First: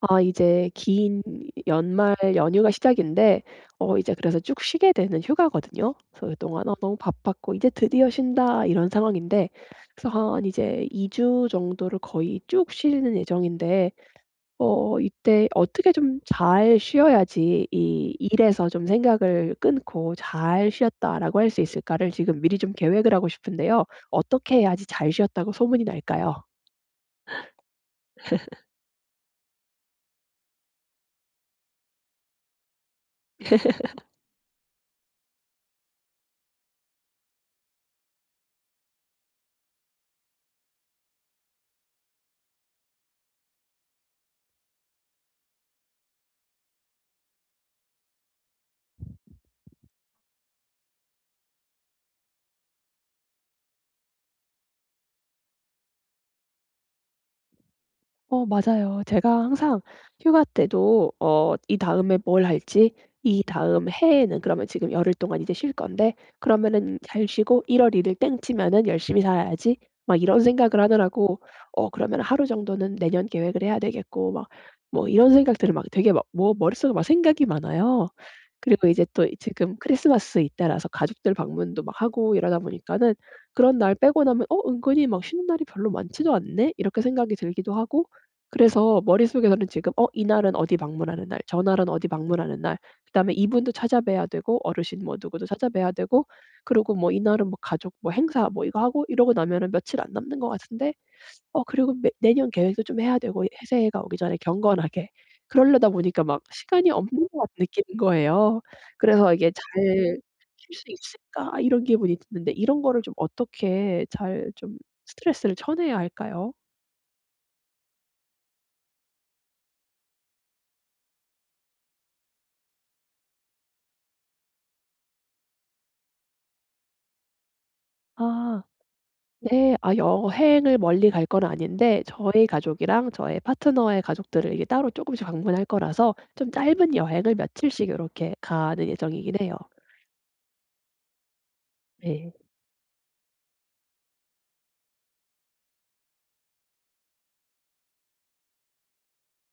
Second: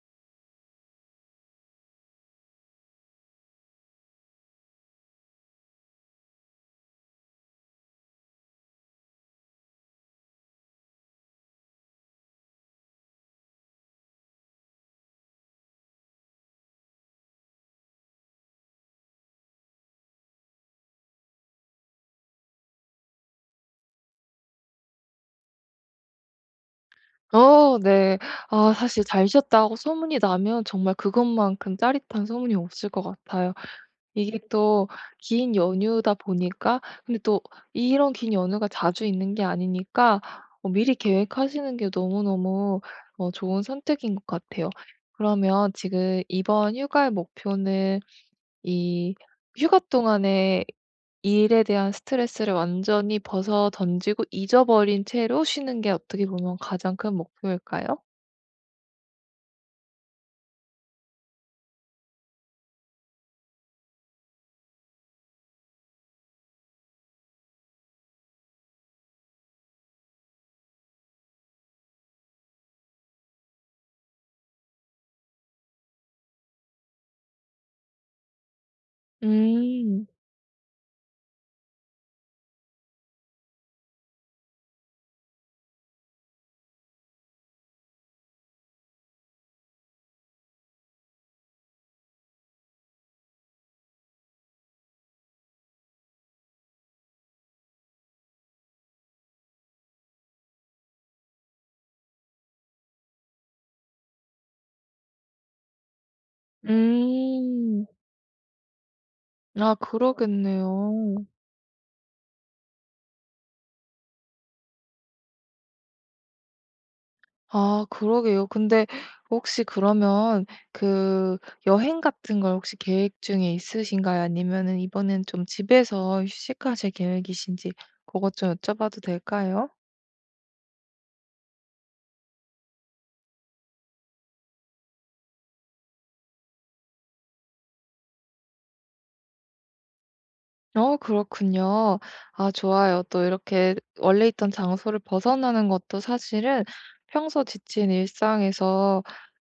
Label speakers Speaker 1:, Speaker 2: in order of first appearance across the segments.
Speaker 1: 아, 이제 긴 연말 연휴가 시작인데 이제 그래서 쭉 쉬게 되는 휴가거든요. 그래서 그동안 너무 바빴고 이제 드디어 쉰다.' 이런 상황인데, 그래서 한 이제 2주 정도를 거의 쭉 쉬는 예정인데, 이때 어떻게 좀 잘 쉬어야지 이 '일에서 좀 생각을 끊고 잘 쉬었다.'라고 할 수 있을까를 지금 미리 좀 계획을 하고 싶은데요. 어떻게 해야지 잘 쉬었다고 소문이 날까요?
Speaker 2: 네. 아 사실 "잘 쉬었다."고 소문이 나면 정말 그것만큼 짜릿한 소문이 없을 것 같아요. 이게 또 긴 연휴다 보니까, 근데 또 이런 긴 연휴가 자주 있는 게 아니니까 미리 계획하시는 게 너무너무 좋은 선택인 것 같아요. 그러면 지금 이번 휴가의 목표는 이 휴가 동안에 이 일에 대한 스트레스를 완전히 벗어 던지고 잊어버린 채로 쉬는 게 어떻게 보면 가장 큰 목표일까요?
Speaker 1: 어, 맞아요. 제가 항상 휴가 때도 이다음에 뭘 할지, 이다음 해에는 그러면 지금 열흘 동안 이제 쉴 건데, 그러면은 잘 쉬고 1월 1일 땡 치면은 '열심히 살아야지.' 막 이런 생각을 하느라고 그러면 하루 정도는 내년 계획을 해야 되겠고 막 뭐 이런 생각들을 막 되게 막 뭐 머릿속에 막 생각이 많아요. 그리고 이제 또 지금
Speaker 2: 음.
Speaker 1: 크리스마스 이때라서 가족들 방문도 막 하고 이러다 보니까는 그런 날 빼고 나면 '어 은근히 막 쉬는 날이 별로 많지도 않네.' 이렇게 생각이 들기도 하고, 그래서 머릿속에서는 지금 '어 이날은 어디 방문하는 날. 저날은 어디 방문하는 날.' 그다음에 이분도 찾아뵈야 되고 어르신 뭐 누구도 찾아뵈야 되고, 그리고 뭐 이날은 뭐 가족 뭐 행사 뭐 이거 하고 이러고 나면은 며칠 안 남는 것 같은데, 그리고 매 내년 계획도 좀 해야 되고 해 새해가 오기 전에 경건하게. 그러려다 보니까 막 시간이 없는 것 같은
Speaker 2: 음.
Speaker 1: 느끼는 거예요. 그래서 이게
Speaker 2: 아
Speaker 1: '잘 쉴 수
Speaker 2: 그러겠네요.
Speaker 1: 있을까?' 이런 기분이 드는데, 이런 거를 좀 어떻게 잘 좀 스트레스를 쳐내야 할까요?
Speaker 2: 아 그러게요. 근데 혹시 그러면 그 여행 같은 걸 혹시 계획 중에 있으신가요? 아니면은 이번엔 좀 집에서 휴식하실 계획이신지 그것 좀
Speaker 1: 아.
Speaker 2: 여쭤봐도 될까요?
Speaker 1: 네. 아, 여행을 멀리 갈 건 아닌데 저희 가족이랑 저의 파트너의 가족들을 이게 따로 쪼끔씩 방문할 거라서 좀 짧은 여행을 며칠씩 요렇게 가는 예정이긴 해요.
Speaker 2: 어 그렇군요.
Speaker 1: 네.
Speaker 2: 아 좋아요. 또 이렇게 원래 있던 장소를 벗어나는 것도 사실은 평소 지친 일상에서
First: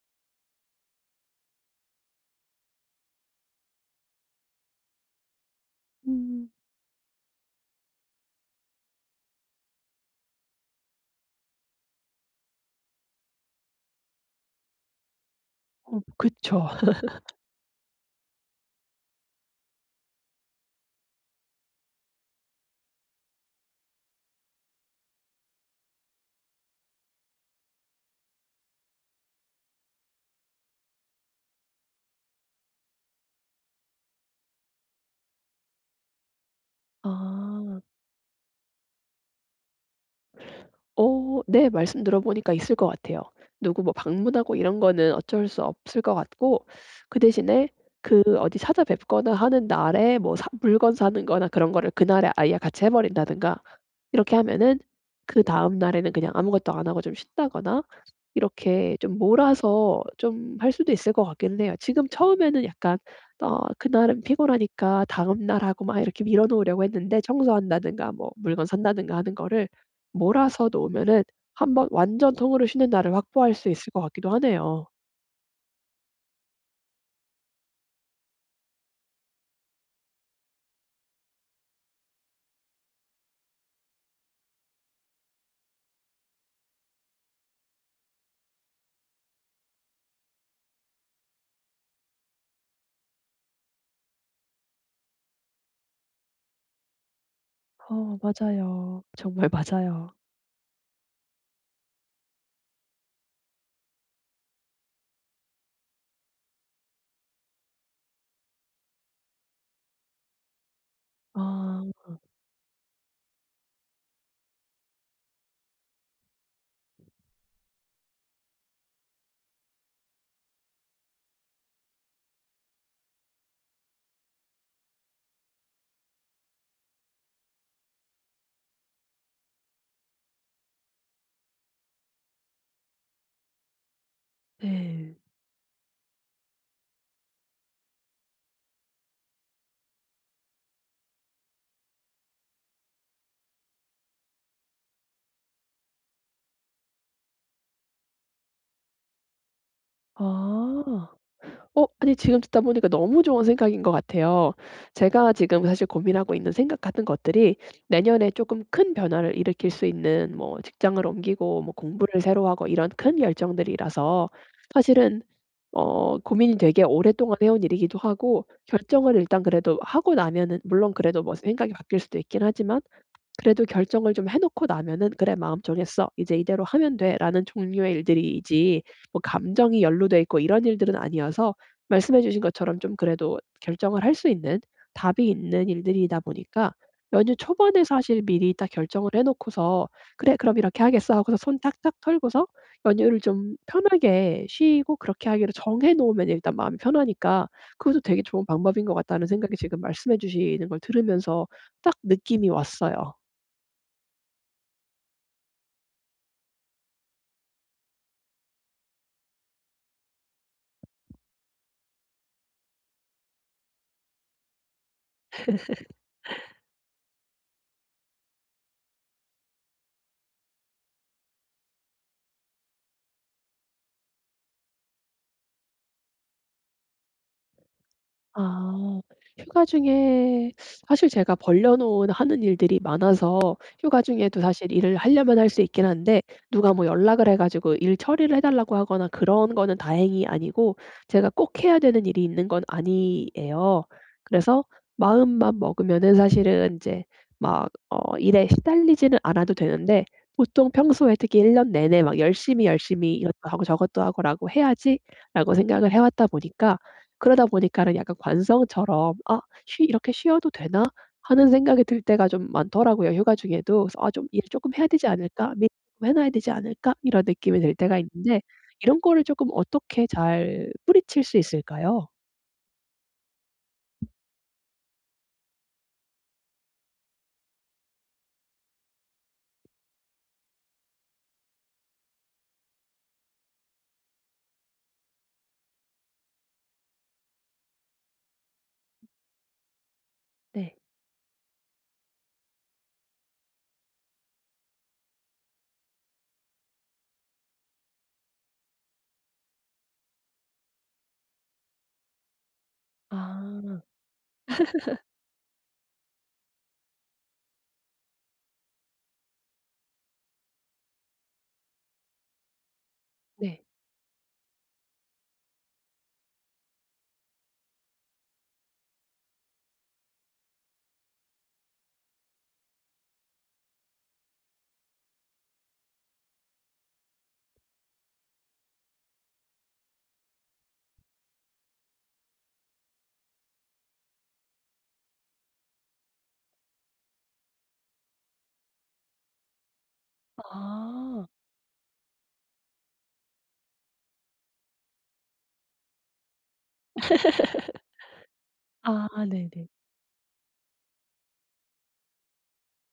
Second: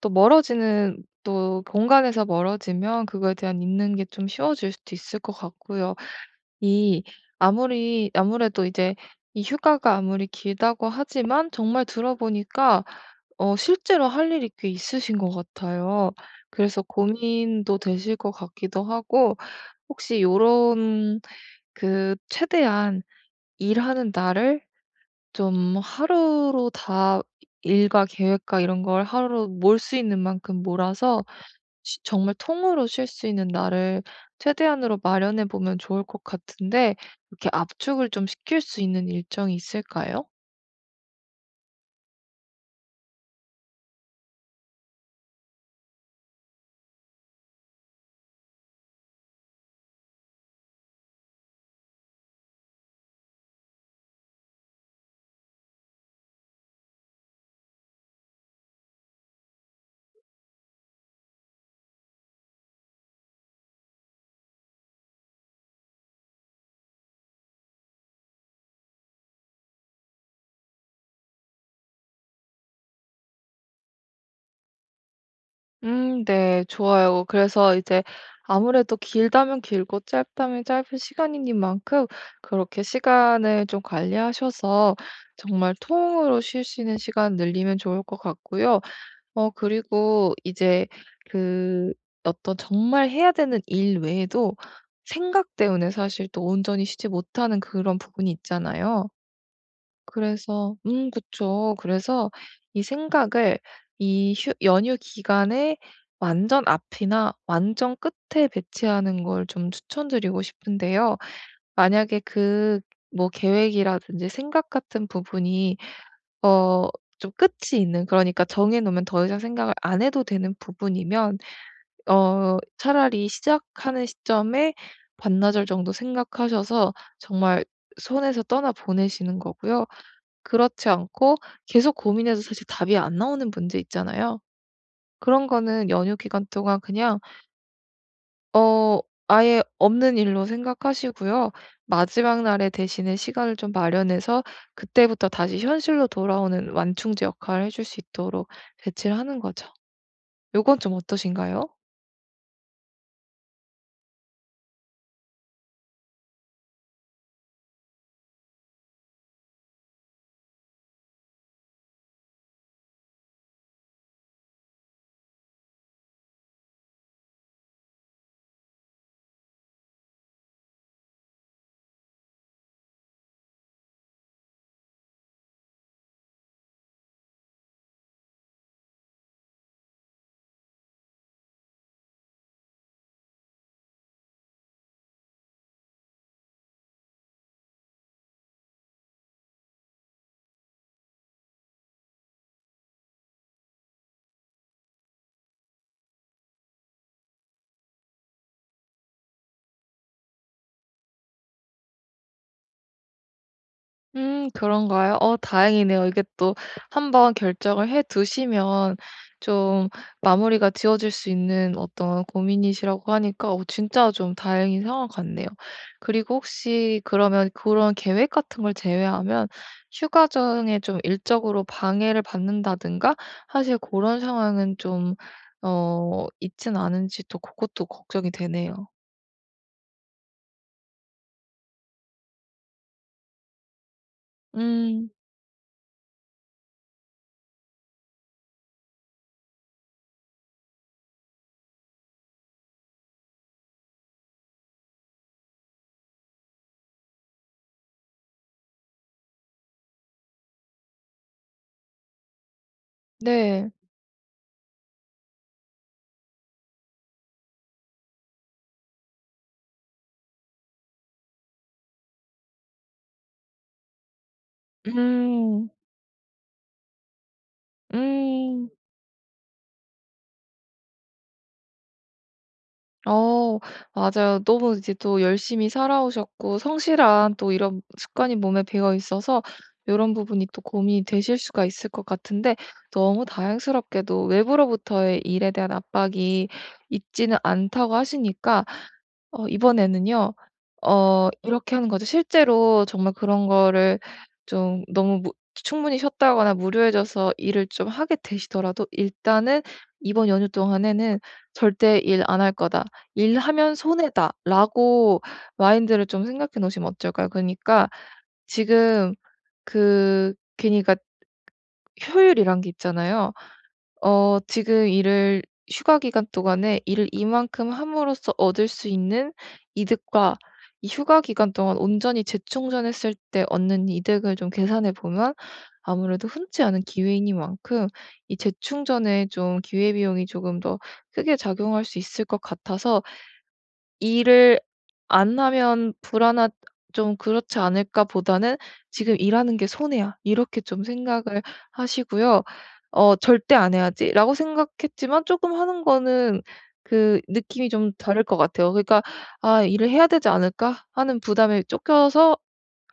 Speaker 2: 또 멀어지는, 또 공간에서 멀어지면 그거에 대한 있는 게 좀 쉬워질 수도 있을 것 같고요.
Speaker 1: 음.
Speaker 2: 이 아무리 아무래도 이제 이 휴가가 아무리 길다고 하지만 정말 들어보니까 실제로 할 일이 꽤 있으신 것
Speaker 1: 어,
Speaker 2: 같아요.
Speaker 1: 그쵸.
Speaker 2: 그래서 고민도 되실 것 같기도 하고, 혹시 요런 그 최대한 일하는 날을 좀 하루로 다 일과 계획과 이런 걸 하루로 몰 수 있는 만큼 몰아서, 쉬 정말 통으로 쉴 수 있는 날을 최대한으로 마련해 보면 좋을 것 같은데, 이렇게
Speaker 1: 아.
Speaker 2: 압축을 좀 시킬 수 있는 일정이 있을까요?
Speaker 1: 어, 네. 말씀 들어보니까 있을 것 같아요. 누구 뭐 방문하고 이런 거는 어쩔 수 없을 것 같고, 그 대신에 그 어디 찾아뵙거나 하는 날에 뭐 사 물건 사는 거나 그런 거를 그날에 아예 같이 해 버린다든가 이렇게 하면은 그다음 날에는 그냥 아무것도 안 하고 좀 쉰다거나, 이렇게 좀 몰아서 좀 할 수도 있을 것 같기는 해요. 지금 처음에는 약간 그날은 피곤하니까 다음 날 하고 막 이렇게 미뤄 놓으려고 했는데, 청소한다든가 뭐 물건 산다든가 하는 거를 몰아서 놓으면은 한번 완전 통으로 쉬는 날을 확보할 수 있을 것 같기도 하네요.
Speaker 2: 네. 좋아요. 그래서 이제 아무래도 길다면 길고 짧다면 짧은 시간이니만큼 그렇게 시간을 좀 관리하셔서 정말 통으로 쉴 수 있는 시간 늘리면 좋을 것 같고요. 그리고 이제 그 어떤 정말 해야 되는 일 외에도 생각 때문에 사실 또 온전히 쉬지 못하는 그런
Speaker 1: 어,
Speaker 2: 부분이
Speaker 1: 맞아요.
Speaker 2: 있잖아요.
Speaker 1: 정말 맞아요.
Speaker 2: 그래서 그쵸. 그래서 이 생각을 이 휴 연휴 기간에 완전 앞이나 완전 끝에 배치하는 걸 좀 추천드리고 싶은데요.
Speaker 1: 아.
Speaker 2: 만약에 뭐 계획이라든지 생각 같은 부분이 어 좀 끝이 있는, 그러니까 정해 놓으면 더 이상 생각을 안 해도 되는 부분이면 차라리 시작하는 시점에 반나절 정도 생각하셔서 정말 손에서 떠나 보내시는 거고요. 그렇지 않고 계속 고민해서 사실 답이 안 나오는 문제 있잖아요.
Speaker 1: 네.
Speaker 2: 그런 거는 연휴 기간 동안 그냥 어 아예 없는 일로 생각하시고요. 마지막 날에 대신에 시간을 좀 마련해서 그때부터 다시 현실로 돌아오는 완충제 역할을 해줄 수 있도록 배치를 하는 거죠. 요건 좀
Speaker 1: 아.
Speaker 2: 어떠신가요?
Speaker 1: 어, 아니 지금 듣다 보니까 너무 좋은 생각인 것 같아요. 제가 지금 사실 고민하고 있는 생각 같은 것들이 내년에 조금 큰 변화를 일으킬 수 있는 뭐 직장을 옮기고 뭐 공부를 새로 하고 이런 큰 결정들이라서, 사실은 고민이 되게 오랫동안 해온 일이기도 하고, 결정을 일단 그래도 하고 나면은 물론 그래도 뭐 생각이 바뀔 수도 있긴 하지만, 그래도 결정을 좀 해 놓고 나면은 '그래 마음 정했어. 이제 이대로 하면 돼.'라는 종류의 일들이지, 뭐 감정이 연루돼 있고 이런 일들은 아니어서, 말씀해 주신 것처럼 좀 그래도 결정을 할 수 있는, 답이 있는 일들이다 보니까, 연휴 초반에 사실 미리 딱 결정을 해 놓고서 '그래 그럼 이렇게 하겠어.' 하고서 손 탁탁 털고서 연휴를 좀 편하게 쉬고, 그렇게 하기로 정해 놓으면 일단 마음이 편하니까, 그것도 되게 좋은 방법인 것 같다는 생각이 지금 말씀해 주시는 걸 들으면서 딱 느낌이 왔어요.
Speaker 2: 그런가요? 다행이네요. 이게 또 한 번 결정을 해 두시면 좀 마무리가 지어질 수 있는 어떤 고민이시라고 하니까 진짜 좀 다행인 상황 같네요. 그리고 혹시 그러면 그런 계획 같은 걸 제외하면 휴가정에 좀 일적으로 방해를 받는다든가, 사실 그런 상황은 좀 있진 않은지 또 그것도 걱정이 되네요.
Speaker 1: 아. 휴가 중에 사실 제가 벌려 놓은 하는 일들이 많아서 휴가 중에도 사실 일을
Speaker 2: 음
Speaker 1: 하려면 할 수 있긴 한데, 누가 뭐 연락을 해 가지고 일 처리를 해 달라고 하거나 그런 거는 다행히 아니고, 제가 꼭 해야 되는 일이 있는 건 아니에요. 그래서 마음만 먹으면은 사실은 이제 막 일에 시달리지는 않아도 되는데, 보통 평소에 특히 1년 내내 막 열심히, 열심히 이것도 하고
Speaker 2: 네.
Speaker 1: 저것도 하고 라고 해야지라고 생각을 해 왔다 보니까, 그러다 보니까는 약간 관성처럼 '아 쉬 이렇게 쉬어도 되나?' 하는 생각이 들 때가 좀 많더라고요, 휴가 중에도. 그래서 '아 좀 일 조금 해야 되지 않을까? 미리
Speaker 2: 음.
Speaker 1: 좀 해 놔야 되지 않을까?' 이런 느낌이 들 때가 있는데,
Speaker 2: 음.
Speaker 1: 이런 거를 쪼끔 어떻게 잘 뿌리칠 수 있을까요?
Speaker 2: 어 맞아요. 너무 이제 또 열심히 살아오셨고 성실한 또 이런 습관이 몸에 배어 있어서 이런 부분이 또 고민이 되실 수가 있을 것 같은데, 너무 다행스럽게도 외부로부터의 일에 대한 압박이 있지는 않다고 하시니까 이번에는요.
Speaker 1: 네.
Speaker 2: 이렇게 하는 거죠. 실제로 정말 그런 거를 좀 너무 무 충분히 쉬었다거나 무료해져서 일을 좀 하게 되시더라도 일단은 '이번 연휴 동안에는 절대 일 안 할 거다. 일하면
Speaker 1: 아.
Speaker 2: 손해다.'라고 마인드를 좀 생각해 놓으시면 어떨까요? 그니까 러 지금 괜히 가 효율이란 게 있잖아요.
Speaker 1: 네.
Speaker 2: 지금 일을, 휴가 기간 동안에 일을 이만큼 함으로써 얻을 수 있는 이득과 이 휴가 기간 동안 온전히 재충전했을 때 얻는 이득을 좀 계산해 보면 아무래도 흔치 않은 기회이니만큼 이 재충전에 좀 기회비용이 조금 더 크게 작용할 수 있을 것 같아서 '일을 안 하면 불안하 좀 그렇지 않을까?' 보다는 '지금 일하는 게 손해야.' 이렇게 좀
Speaker 1: 아.
Speaker 2: 생각을 하시고요. '절대 안 해야지.'라고 생각했지만 쪼끔 하는 거는 그 느낌이 좀 다를 것 같아요. 그러니까
Speaker 1: 아,
Speaker 2: '아
Speaker 1: 네네.
Speaker 2: 일을 해야 되지 않을까?' 하는 부담에 쫓겨서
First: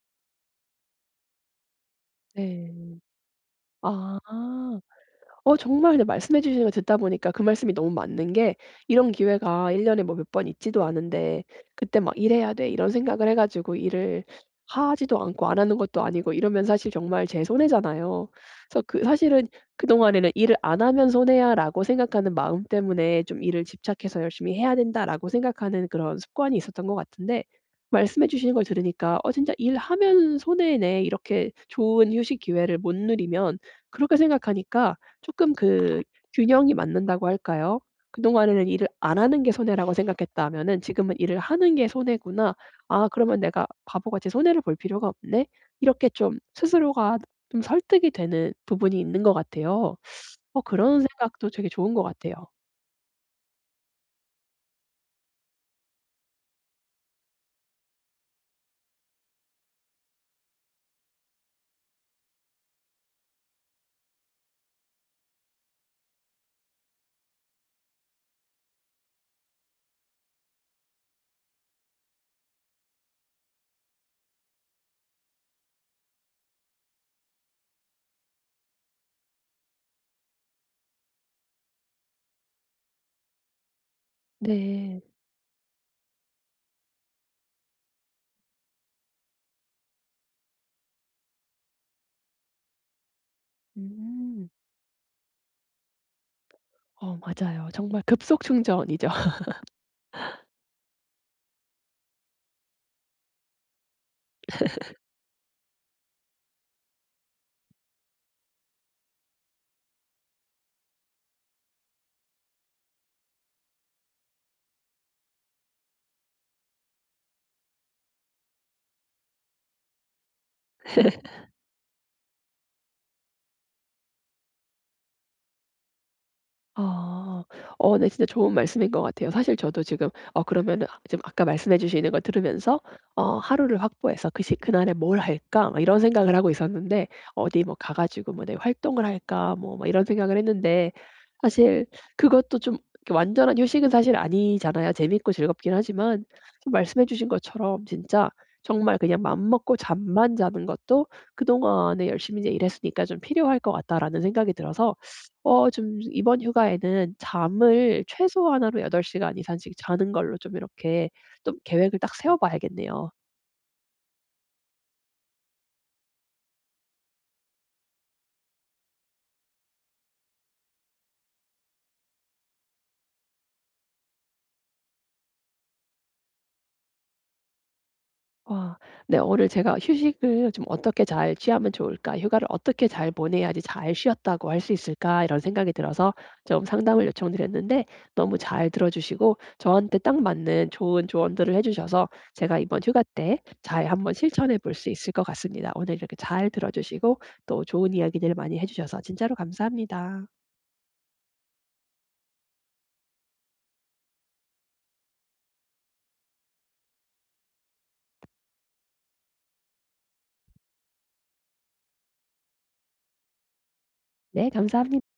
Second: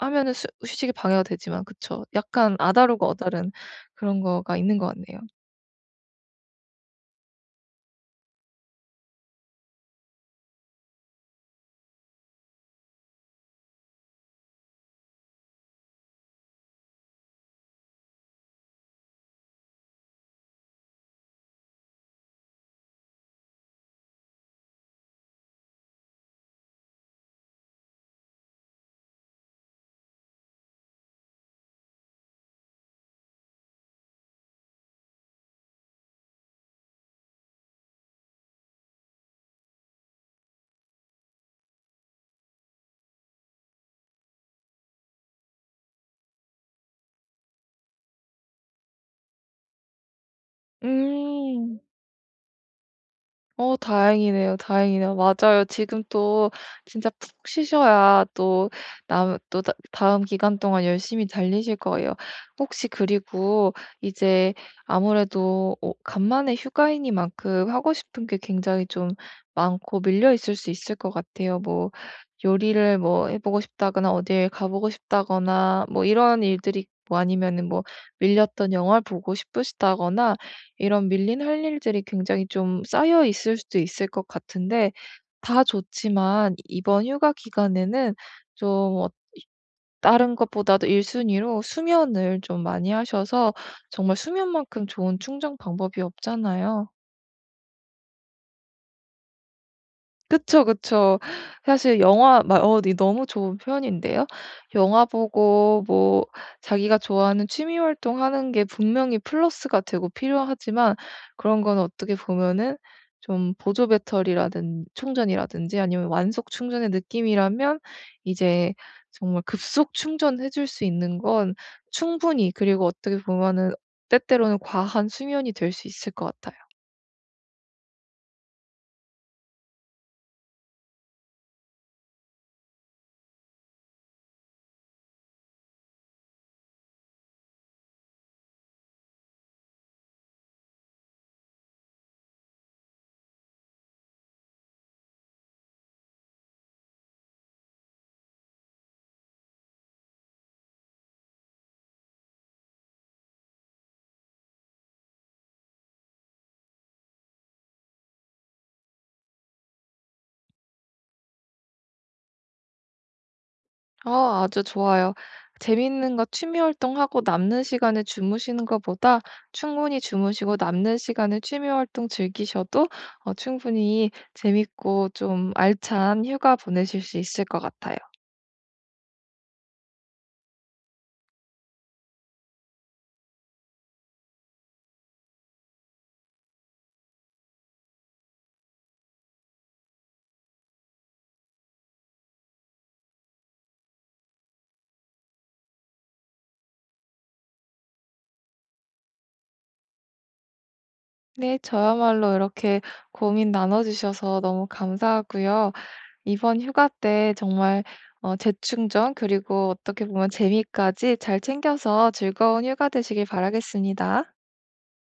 Speaker 2: 하면은 수 휴식이 방해가 되지만, 그쵸. 약간
Speaker 1: 네.
Speaker 2: 아다르고 어다른
Speaker 1: 아.
Speaker 2: 그런 거가 있는 것 같네요.
Speaker 1: 어, 정말 근데 말씀해 주시는 거 듣다 보니까 그 말씀이 너무 맞는 게, 이런 기회가 1 년에 뭐 몇 번 있지도 않은데 그때 막 '일해야 돼.' 이런 생각을 해 가지고 일을 하지도 않고 안 하는 것도 아니고 이러면 사실 정말 제 손해잖아요. 그래서 그 사실은 그동안에는 '일을 안 하면 손해야.'라고 생각하는 마음 때문에 좀 '일을 집착해서 열심히 해야 된다.'라고 생각하는 그런 습관이 있었던 것 같은데, 말씀해 주시는 걸 들으니까 '어 진짜 일하면 손해네.' 이렇게 좋은 휴식 기회를 못 누리면, 그렇게 생각하니까 쪼끔 그 균형이 맞는다고 할까요? 그동안에는 '일을 안 하는 게 손해라고 생각했다면은 지금은 일을 하는 게 손해구나. 아 그러면 내가 바보같이 손해를 볼 필요가 없네.' 이렇게 좀 스스로가 좀 설득이 되는 부분이 있는 것 같아요. 어, 그런 생각도 되게
Speaker 2: 음.
Speaker 1: 좋은 것 같아요.
Speaker 2: 다행이네요, 다행이네요. 맞아요. 지금 또 진짜 푹 쉬셔야 또 남 또 다 다음 기간 동안 열심히 달리실 거예요. 혹시 그리고 이제 아무래도 간만에 휴가이니만큼 하고 싶은 게 굉장히 좀 많고 밀려 있을 수 있을 것 같아요. 뭐 요리를 뭐 해 보고 싶다거나 어딜 가 보고 싶다거나 뭐 이런 일들이, 뭐 아니면은 뭐 밀렸던 영화를 보고 싶으시다거나 이런 밀린 할 일들이 굉장히 좀 쌓여 있을 수도 있을 것
Speaker 1: 네.
Speaker 2: 같은데,
Speaker 1: 네.
Speaker 2: 다 좋지만 이번 휴가 기간에는 좀 어 다른 것보다도 1순위 순위로 수면을 좀 많이 하셔서, 정말
Speaker 1: 음.
Speaker 2: 수면만큼 좋은 충전 방법이 없잖아요.
Speaker 1: 어, 맞아요. 정말 급속 충전이죠.
Speaker 2: 그쵸, 그쵸. 사실 영화 막 어 네, 너무 좋은 표현인데요. 영화 보고 뭐 자기가 좋아하는 취미 활동하는 게 분명히 플러스가 되고 필요하지만, 그런 건 어떻게 보면은 좀 보조 배터리라든 충전이라든지 아니면 완속 충전의 느낌이라면 이제 정말 급속 충전해 줄 수 있는 건 충분히, 그리고 어떻게 보면은 때때로는 과한 수면이 될 수 있을 것 같아요.
Speaker 1: 아. 어, 네 진짜 좋은 말씀인 것 같아요. 사실 저도 지금 그러면은 아 지금 아까 말씀해 주시는 거 들으면서 하루를 확보해서 그 시 '그날에 뭘 할까?' 막 이런 생각을 하고 있었는데, '어디 뭐 가 가지고 뭐 내 활동을 할까?' 뭐 막 이런 생각을 했는데, 사실 그것도 좀 이렇게 완전한 휴식은 사실 아니잖아요. 재밌고 즐겁긴 하지만 좀 말씀해 주신 것처럼 진짜 정말 그냥 맘먹고 잠만 자는 것도 '그동안에 열심히 이제 일했으니까 좀 필요할 것 같다.'라는 생각이 들어서 좀 이번 휴가에는 잠을 최소한으로 8시간 이상씩 자는 걸로 좀 이렇게 좀 계획을 딱 세워 봐야겠네요.
Speaker 2: 아, 아주 좋아요. 재밌는 거 취미 활동하고 남는 시간에 주무시는 것보다 충분히 주무시고 남는 시간에 취미 활동 즐기셔도 충분히 재밌고 좀 알찬 휴가 보내실 수 있을 것 같아요.
Speaker 1: 와, 네 오늘 제가 휴식을 좀 어떻게 잘 취하면 좋을까? '휴가를 어떻게 잘 보내야지 잘 쉬었다고 할 수 있을까?' 이런 생각이 들어서 좀 상담을 요청드렸는데, 너무 잘 들어 주시고 저한테 딱 맞는 좋은 조언들을 해 주셔서 제가 이번 휴가 때 잘 한번 실천해 볼 수 있을 것 같습니다. 오늘 이렇게 잘 들어 주시고 또 좋은 이야기들 많이 해 주셔서 진짜로 감사합니다.
Speaker 2: 네, 저야말로 이렇게 고민 나눠주셔서 너무 감사하고요. 이번 휴가 때 정말 재충전 그리고 어떻게 보면 재미까지 잘 챙겨서 즐거운 휴가 되시길 바라겠습니다.
Speaker 1: 네, 감사합니다.